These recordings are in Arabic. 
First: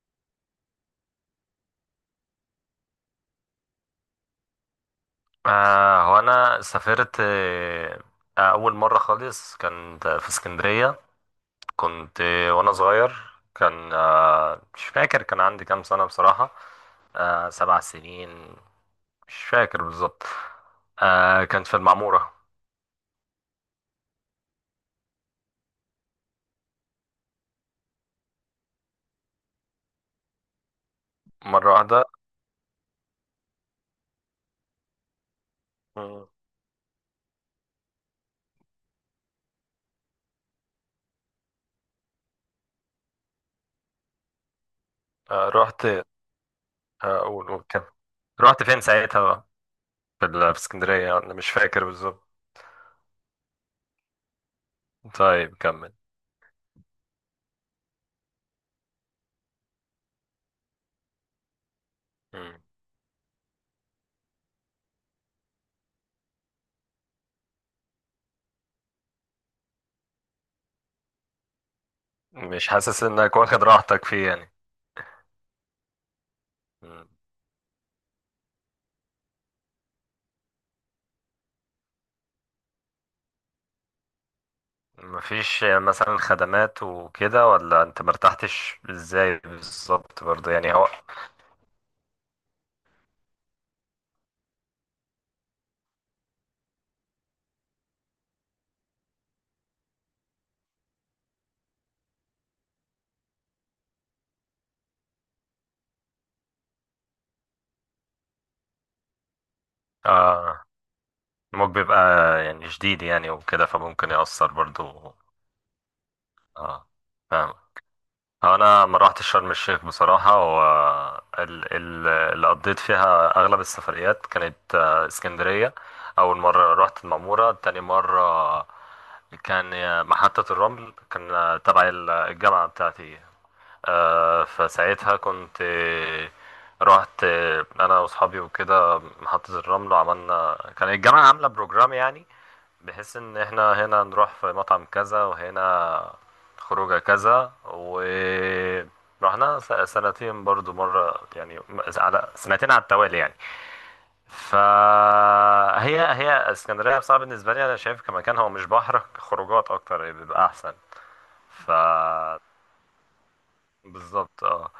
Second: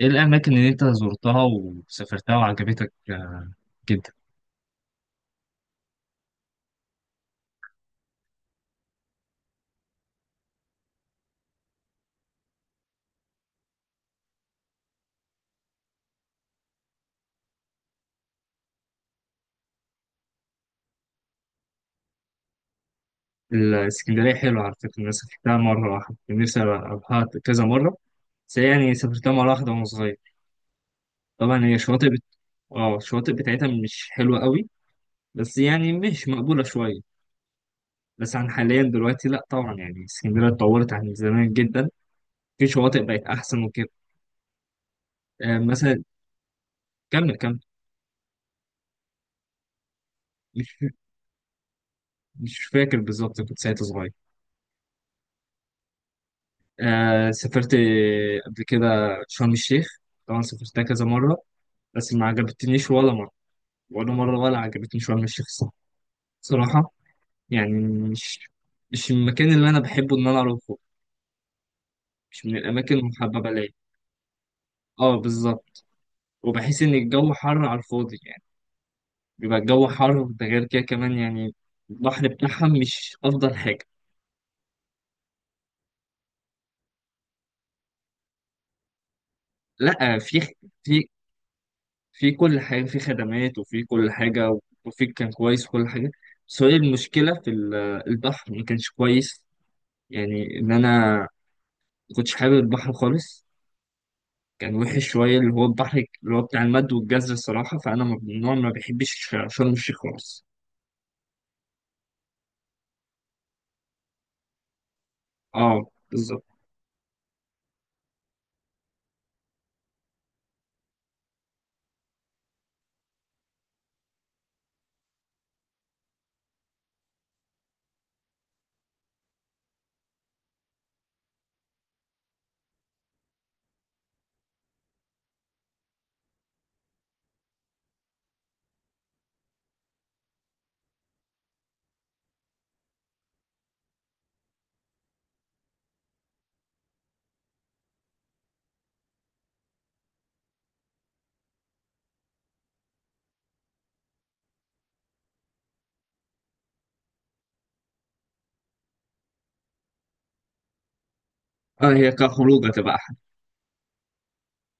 ايه الاماكن اللي انت زرتها وسافرتها وعجبتك؟ جدا. هو انا سافرت اول مره خالص كانت في اسكندريه. كنت وانا صغير. كان آه مش فاكر كان عندي كام سنه بصراحه. 7 سنين، مش فاكر بالظبط. كانت في المعموره. الاسكندريه حلوه على فكره، انا سافرتها مره واحده، كان نفسي اروحها كذا مره، بس هي يعني سافرتها مره واحده وانا صغير. طبعا مره هي واحده. الشواطئ بت... اه الشواطئ بتاعتها مش حلوه قوي، بس يعني مم. مش مقبوله شويه. بس عن حاليا دلوقتي لا طبعا، يعني اسكندريه اتطورت عن زمان جدا، في شواطئ بقت احسن وكده. آه آه رحت آه مثلا. كمل اقول كمل. أقول كده. رحت فين ساعتها بقى؟ في مش اسكندريه، انا مش فاكر بالظبط. مش فاكر بالظبط، كنت ساعتها صغير. طيب، كمل. آه سافرت قبل كده شرم الشيخ، طبعا سافرتها كذا مرة بس ما مم. عجبتنيش ولا مرة، ولا مرة، ولا عجبتني شرم الشيخ الصراحة. صراحة يعني مش مش المكان اللي أنا بحبه إن أنا أروحه، مش من مش الأماكن حاسس انك المحببة واخد ليا. راحتك فيه يعني؟ اه بالظبط، وبحس إن مم. الجو حر على الفاضي يعني، بيبقى الجو حر، ده غير كده كمان يعني البحر بتاعها مش أفضل حاجة. مفيش مثلا خدمات وكده، ولا انت مرتحتش، ازاي لأ بالظبط برضه يعني هو؟ في في كل حاجة، في خدمات وفي كل حاجة، وفيك كان كويس كل حاجة. بس هي المشكلة في البحر ما كانش كويس، يعني إن أنا ما كنتش حابب البحر خالص. كان وحش شوية اللي هو البحر، اللي هو بتاع المد والجزر الصراحة، فأنا من النوع ما بحبش شرم الشيخ خالص. اه، الموج بيبقى يعني شديد يعني وكده، فممكن يأثر برضه. اه بالظبط. اه، فاهم. انا ما روحتش شرم الشيخ بصراحة. هو اللي قضيت فيها اغلب السفريات كانت اسكندرية. اول مرة رحت المعمورة، تاني مرة كان محطة الرمل، كان تبع الجامعة بتاعتي. فساعتها كنت، رحت انا واصحابي وكده محطة الرمل. كان الجامعة عاملة بروجرام يعني، بحيث ان احنا هنا نروح في مطعم كذا، وهنا خروجه كذا، ورحنا. سنتين برضو مرة يعني، على سنتين على التوالي يعني. فهي اسكندرية بصراحة، بالنسبة لي انا شايف كمكان هو مش بحر، خروجات اكتر بيبقى احسن. ف اه هي كخروج هتبقى أحلى، بالظبط، اه.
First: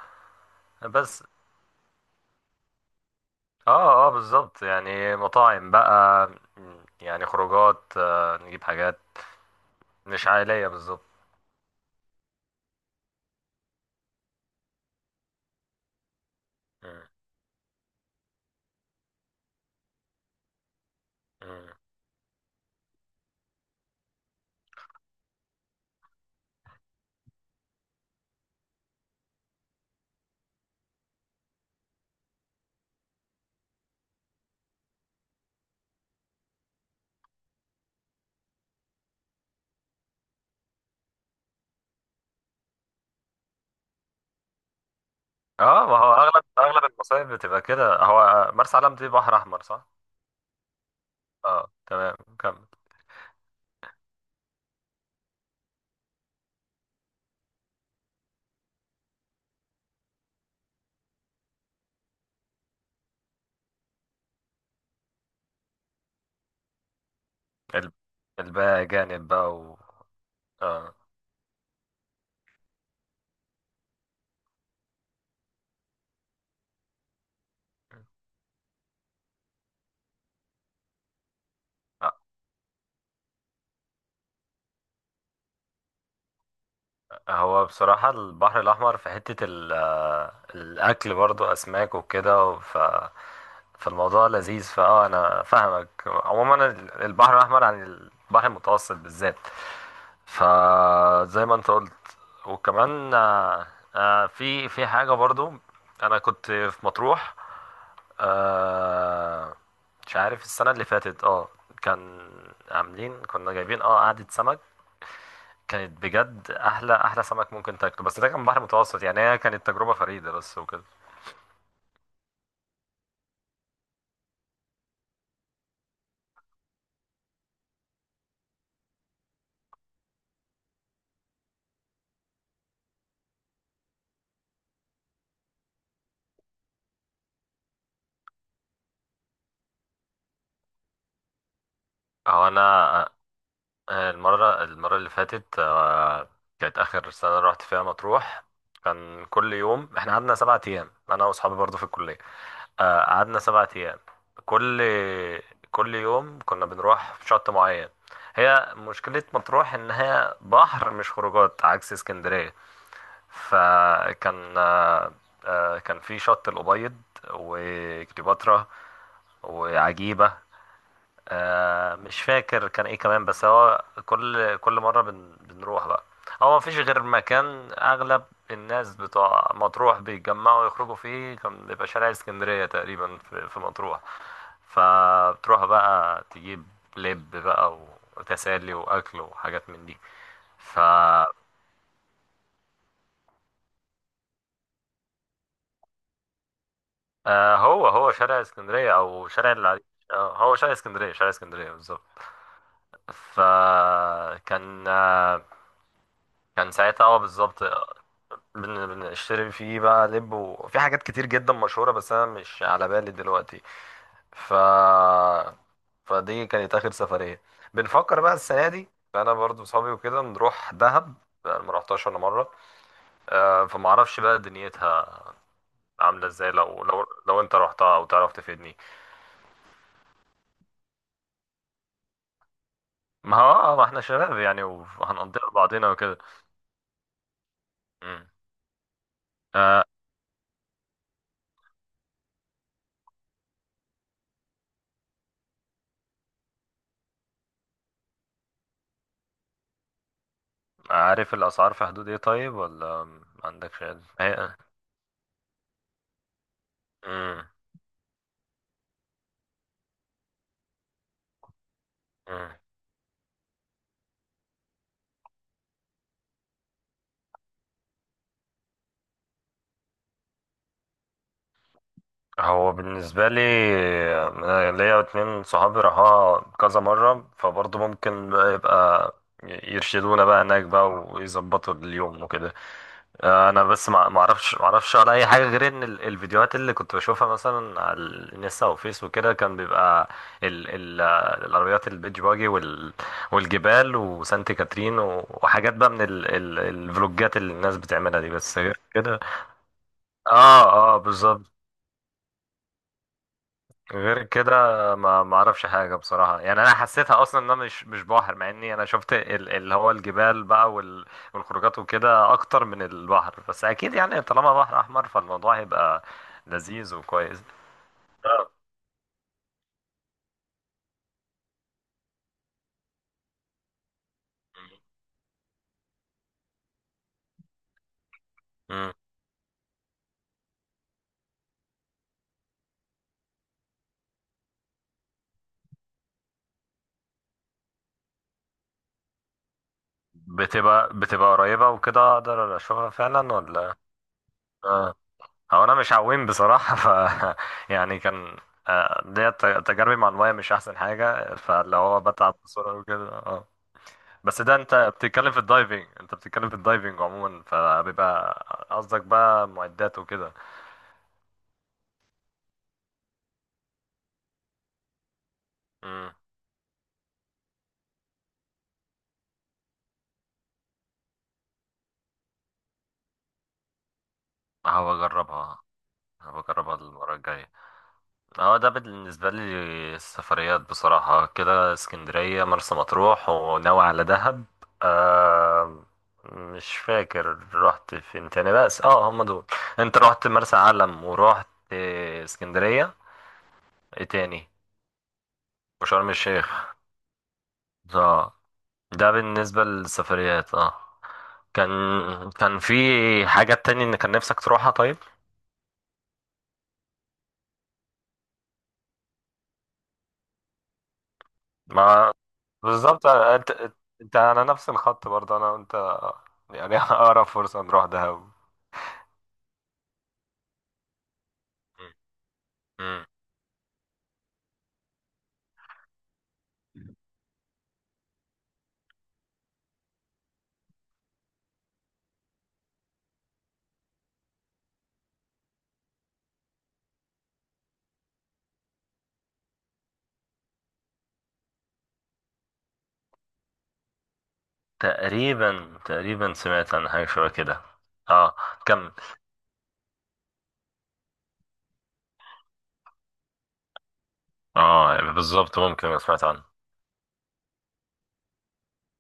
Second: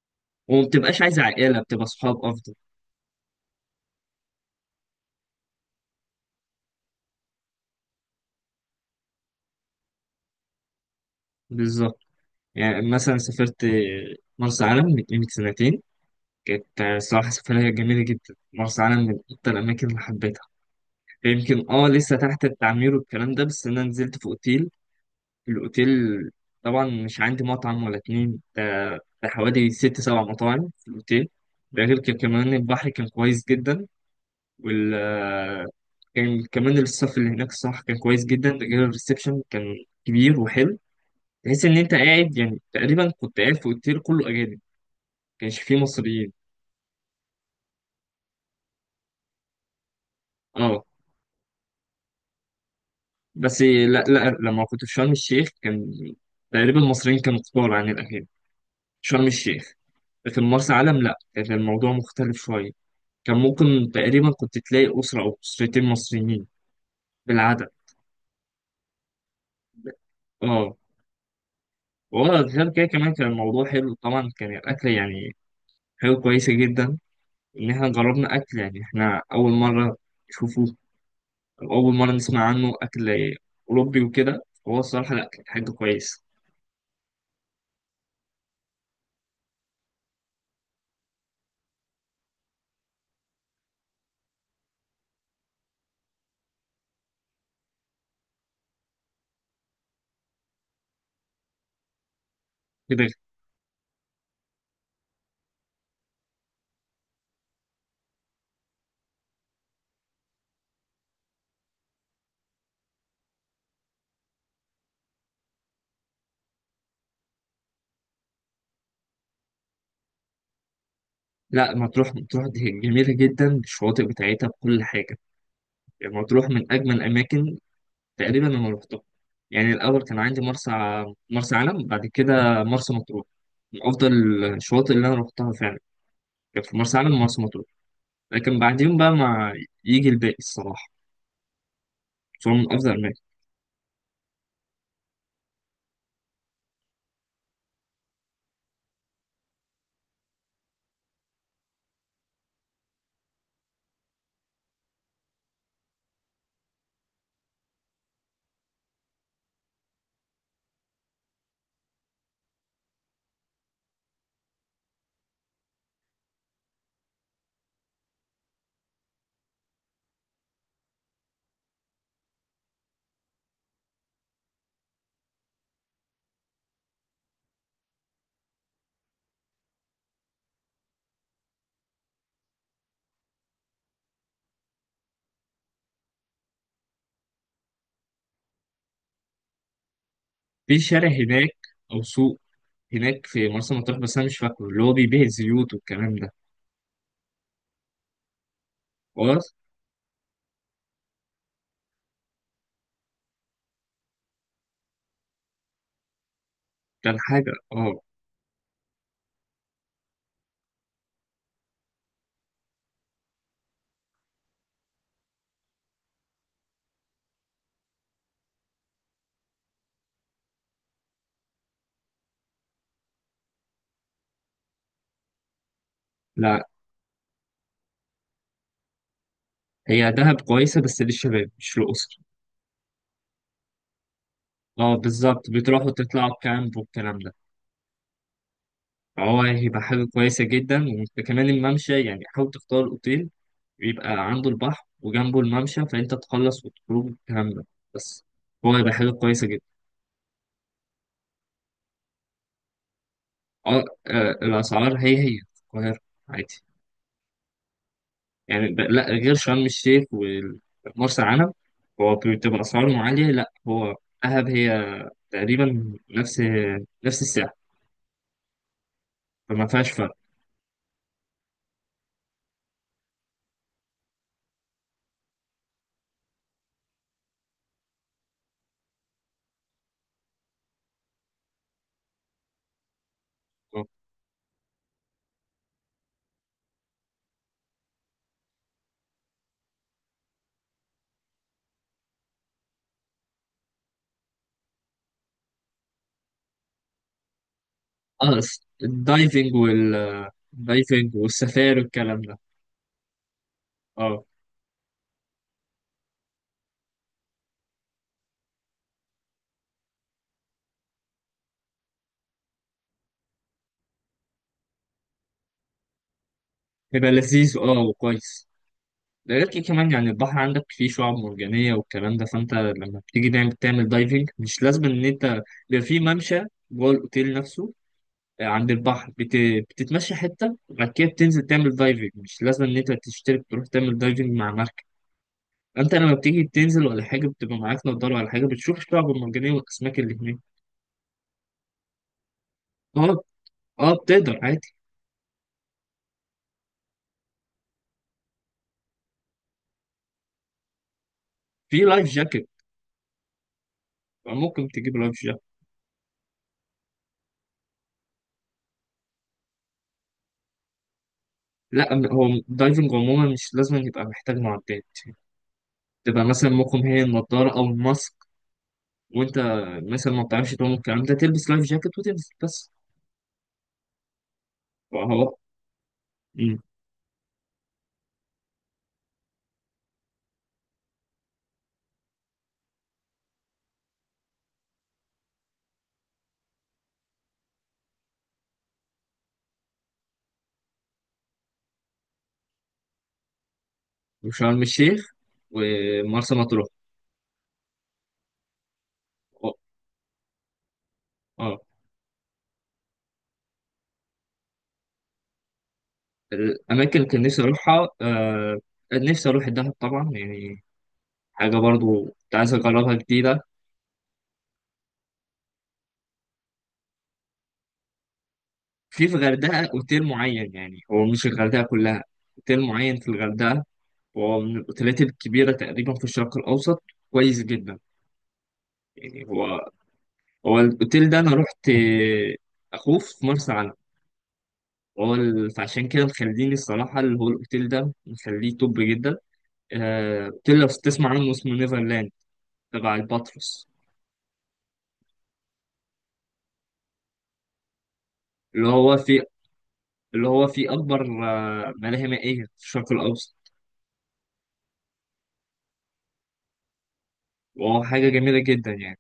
وما بتبقاش عايزة بس، عائلة، بتبقى صحاب أفضل. اه بالظبط يعني، مطاعم بقى. يعني خروجات نجيب حاجات مش عائلية بالظبط. بالظبط، يعني مثلا سافرت مرسى علم من قيمة سنتين، كانت مم، الصراحة سفرية جميلة جدا. مرسى علم من أكتر الأماكن اللي حبيتها، مم. يمكن اه لسه تحت التعمير والكلام ده، بس انا نزلت في اوتيل، الاوتيل طبعا مش عندي مطعم ولا اتنين ده، ده حوالي ست سبع مطاعم في الاوتيل. ده غير كده كمان البحر كان كويس جدا، وال آه، كان كمان الصف اللي هناك الصراحة كان كويس جدا، ده غير الريسبشن كان كبير وحلو. تحس ان انت قاعد، يعني تقريبا كنت قاعد في اوتيل كله اجانب، كانش اه، فيه ما هو مصريين. اغلب المصايف بتبقى كده. هو مرسى علم دي بحر احمر صح؟ اه اه، تمام، كمل. بس لا لا لما كنت في شرم الشيخ، كان تقريبا المصريين كانوا كتار عن الاجانب، شرم الشيخ. لكن مرسى علم لا كان الموضوع مختلف شوية، كان ممكن تقريبا كنت تلاقي أسرة أو أسرتين مصريين بالعدد. ال- الباقي جانب بقى و. اه اه. وغير كده كمان كان الموضوع حلو، طبعا كان الأكل يعني حاجة كويسة جدا، إن إحنا جربنا أكل، يعني إحنا أول مرة نشوفه أو أول مرة آه. نسمع عنه، أكل أوروبي وكده. هو الصراحة لا، كانت حاجة كويسة هو بصراحة البحر الأحمر في حتة الأكل برضو أسماك وكده. فالموضوع لذيذ. أنا فاهمك عموما البحر الأحمر عن البحر المتوسط بالذات. فزي ما أنت قلت. كده. وكمان، في حاجة برضو. أنا كنت في مطروح، آه، مش عارف السنة اللي فاتت اه كان عاملين كنا جايبين قعدة سمك، كانت بجد احلى احلى سمك ممكن تاكله، بس ده كان بحر متوسط يعني، هي كانت تجربه فريده بس وكده. لا مطروح مطروح دي جميلة جدا الشواطئ بتاعتها بكل حاجة، يعني مطروح من أجمل الأماكن تقريبا انا رحتها. يعني الاول كان عندي مرسى علم، بعد كده مرسى مطروح، من افضل الشواطئ اللي انا رحتها فعلا، كانت في مرسى علم ومرسى مطروح. لكن بعدين بقى ما يجي الباقي الصراحه، هو بصراحه انا، من افضل الاماكن. المره اللي فاتت، كانت اخر سنه رحت فيها مطروح. كان كل يوم احنا قعدنا 7 ايام، انا واصحابي برضو في الكليه. قعدنا 7 ايام، كل كل يوم كنا بنروح في شط معين. هي مشكله مطروح ان هي بحر مش خروجات، عكس اسكندريه. فكان آه، آه، كان في شط الأبيض وكليوباترا وعجيبة. مش فاكر كان ايه كمان، بس هو كل مرة بنروح بقى. هو مفيش غير مكان أغلب الناس بتوع مطروح بيتجمعوا يخرجوا فيه، كان بيبقى شارع اسكندرية تقريبا في مطروح. فبتروح بقى تجيب لب بقى، وتسالي وأكل وحاجات من دي. في ف شارع هناك او سوق هناك في مرسى مطروح بس انا مش فاكره، اللي هو بيبيع الزيوت والكلام ده. هو شارع اسكندرية أو شارع خلاص. العريش؟ هو شارع اسكندرية، شارع اسكندرية بالظبط. فكان آه كان ساعتها، كان حاجه بالظبط. اه. بنشتري فيه بقى لب، وفي حاجات كتير جدا مشهورة، بس أنا مش على بالي دلوقتي. ف فدي كانت آخر سفرية، بنفكر بقى السنة دي فأنا برضو وصحابي وكده نروح دهب. أنا ما رحتهاش ولا مرة، فمعرفش بقى دنيتها عاملة ازاي، لا، لو انت رحتها أو تعرف تفيدني. هي دهب كويسه بس للشباب مش للاسر. ما هو اه، ما احنا شباب يعني، اه وهنقضيها بالظبط، بتروحوا لبعضنا وكده. تطلعوا كامب والكلام ده، مم. هو هيبقى آه، حاجة كويسة جدا. وكمان الممشى، يعني حاول تختار أوتيل يبقى عنده البحر وجنبه الممشى فأنت تخلص وتخرج كاملة، بس هو هيبقى حاجة كويسة جدا. عارف الأسعار في حدود ايه طيب، ولا ما عندكش أه، علم؟ الأسعار هي هي في القاهرة عادي، مم. يعني لا، غير شرم الشيخ ومرسى علم هو مم. بتبقى أسعارهم عالية، لا هو دهب هي تقريبا نفس السعر، فما فيهاش فرق. هو بالنسبة لي، أنا ليا اتنين صحابي راحوها كذا مرة، فبرضه ممكن بقى يرشدونا بقى هناك بقى، ويظبطوا اليوم وكده. انا بس ما اعرفش على اي حاجه، غير ان الفيديوهات اللي كنت بشوفها مثلا على الانستا وفيس وكده كان بيبقى ال ال آه، العربيات البيتش باجي والجبال وسانت كاترين وحاجات بقى من ال ال الفلوجات اللي الناس بتعملها دي، اه بس غير كده. الدايفنج وال اه اه، الدايفنج بالظبط. والسفاري والكلام ده. غير اه كده، ما اعرفش حاجه بصراحه يعني، انا حسيتها اصلا ان انا مش بحر، مع اني انا شفت اللي هو الجبال بقى والخروجات وكده اكتر من البحر، بس اكيد يعني طالما بحر احمر فالموضوع هيبقى لذيذ بيبقى وكويس. لذيذ اه وكويس. آه. ده غير كده كمان يعني البحر عندك فيه شعاب مرجانية والكلام ده، فانت لما بتيجي تعمل دايفنج مش لازم ان انت، بيبقى فيه ممشى جوه الاوتيل نفسه، عند مم. البحر بتتمشى حتة، بعد كده بتنزل تعمل دايفنج، مش لازم ان انت تشترك تروح تعمل دايفنج مع مركب، انت لما بتيجي تنزل ولا حاجة، بتبقى معاك نضارة ولا حاجة، بتشوف الشعاب المرجانية والاسماك اللي هناك. بتبقى قريبه وكده، اقدر اشوفها اه. فعلا ولا؟ اه بتقدر عادي. اه، هو انا مش عويم بصراحه. يعني كان، ديت تجاربي مع المايه مش احسن حاجه، في فاللي هو لايف بتعب جاكيت، بسرعه وكده. بس ده ممكن تجيب لايف جاكيت. انت بتتكلم في الدايفنج عموما فبيبقى. قصدك بقى معدات وكده؟ لا هو دايفنج عموما مش لازم يبقى محتاج معدات، امم تبقى مثلا ممكن هي النضارة أو الماسك، وأنت مثلا ما بتعرفش تعوم الكلام ده تلبس لايف جاكيت وتنزل بس. هبقى فهو. اجربها هبقى مم. اجربها المره الجايه. اه، ده بالنسبه لي السفريات بصراحه كده: اسكندريه، مرسى مطروح، وناوي على دهب. آه مش فاكر رحت فين تاني، بس اه هم دول. انت رحت مرسى علم ورحت اسكندريه، ايه تاني؟ وشرم الشيخ وشرم ومرسى مطروح. الشيخ، اه. ده أه. بالنسبه للسفريات اه آه. كان كان في حاجة تاني ان كان نفسك تروحها طيب؟ الأماكن اللي كان نفسي أروحها نفسي أروح الدهب طبعا، يعني حاجة برضو ما، كنت عايز أجربها بالظبط. جديدة. انت على نفس الخط برضه انا وانت يعني. اقرب فرصة نروح دهب. في الغردقة أوتيل معين، يعني هو مش الغردقة كلها، أوتيل معين مم. في الغردقة، هو من الأوتيلات الكبيرة تقريبا في الشرق الأوسط، كويس جدا. يعني هو الاوتيل ده انا رحت. اخوه في مرسى علم، هو فعشان كده مخليني الصراحه اللي هو الاوتيل ده مخليه توب جدا. اوتيل لو تسمع عنه اسمه نيفرلاند، تبع الباتروس، تقريبا سمعت عن حاجة شبه كده. اه، اللي كمل. هو في اللي هو في اكبر ملاهي مائيه في الشرق الاوسط، اه، يعني بالظبط ممكن أبقى سمعت عنه. وهو حاجه جميله جدا يعني.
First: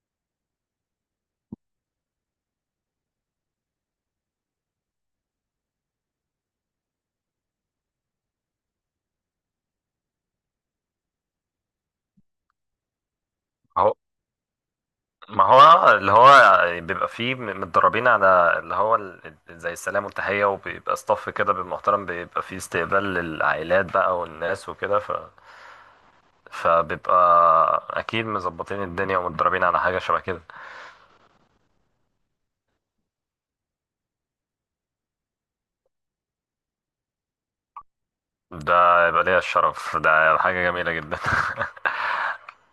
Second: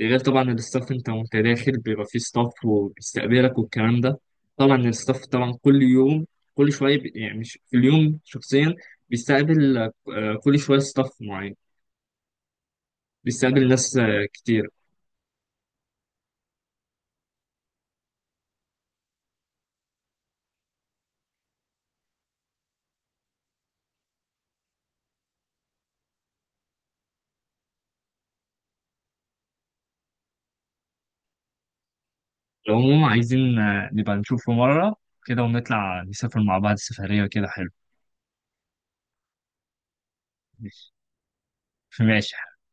ده غير طبعا الستاف، انت وانت داخل بيبقى فيه ستاف وبيستقبلك والكلام ده. طبعا الستاف طبعا كل يوم كل يعني مش في اليوم شخصيا، بيستقبل كل شويه ستاف معين، بيستقبل هو، ناس آه، كتير. ما هو اللي هو بيبقى فيه متدربين على اللي هو زي السلام والتحية، وبيبقى صف كده بالمحترم، بيبقى فيه استقبال للعائلات بقى والناس وكده. فبيبقى اكيد مظبطين الدنيا ومتدربين على حاجه شبه كده. العموم عايزين نبقى نشوفه مرة كده ونطلع نسافر مع بعض سفرية كده حلو. ده يبقى ليا الشرف، ده حاجه ماشي. جميله جدا. ماشي.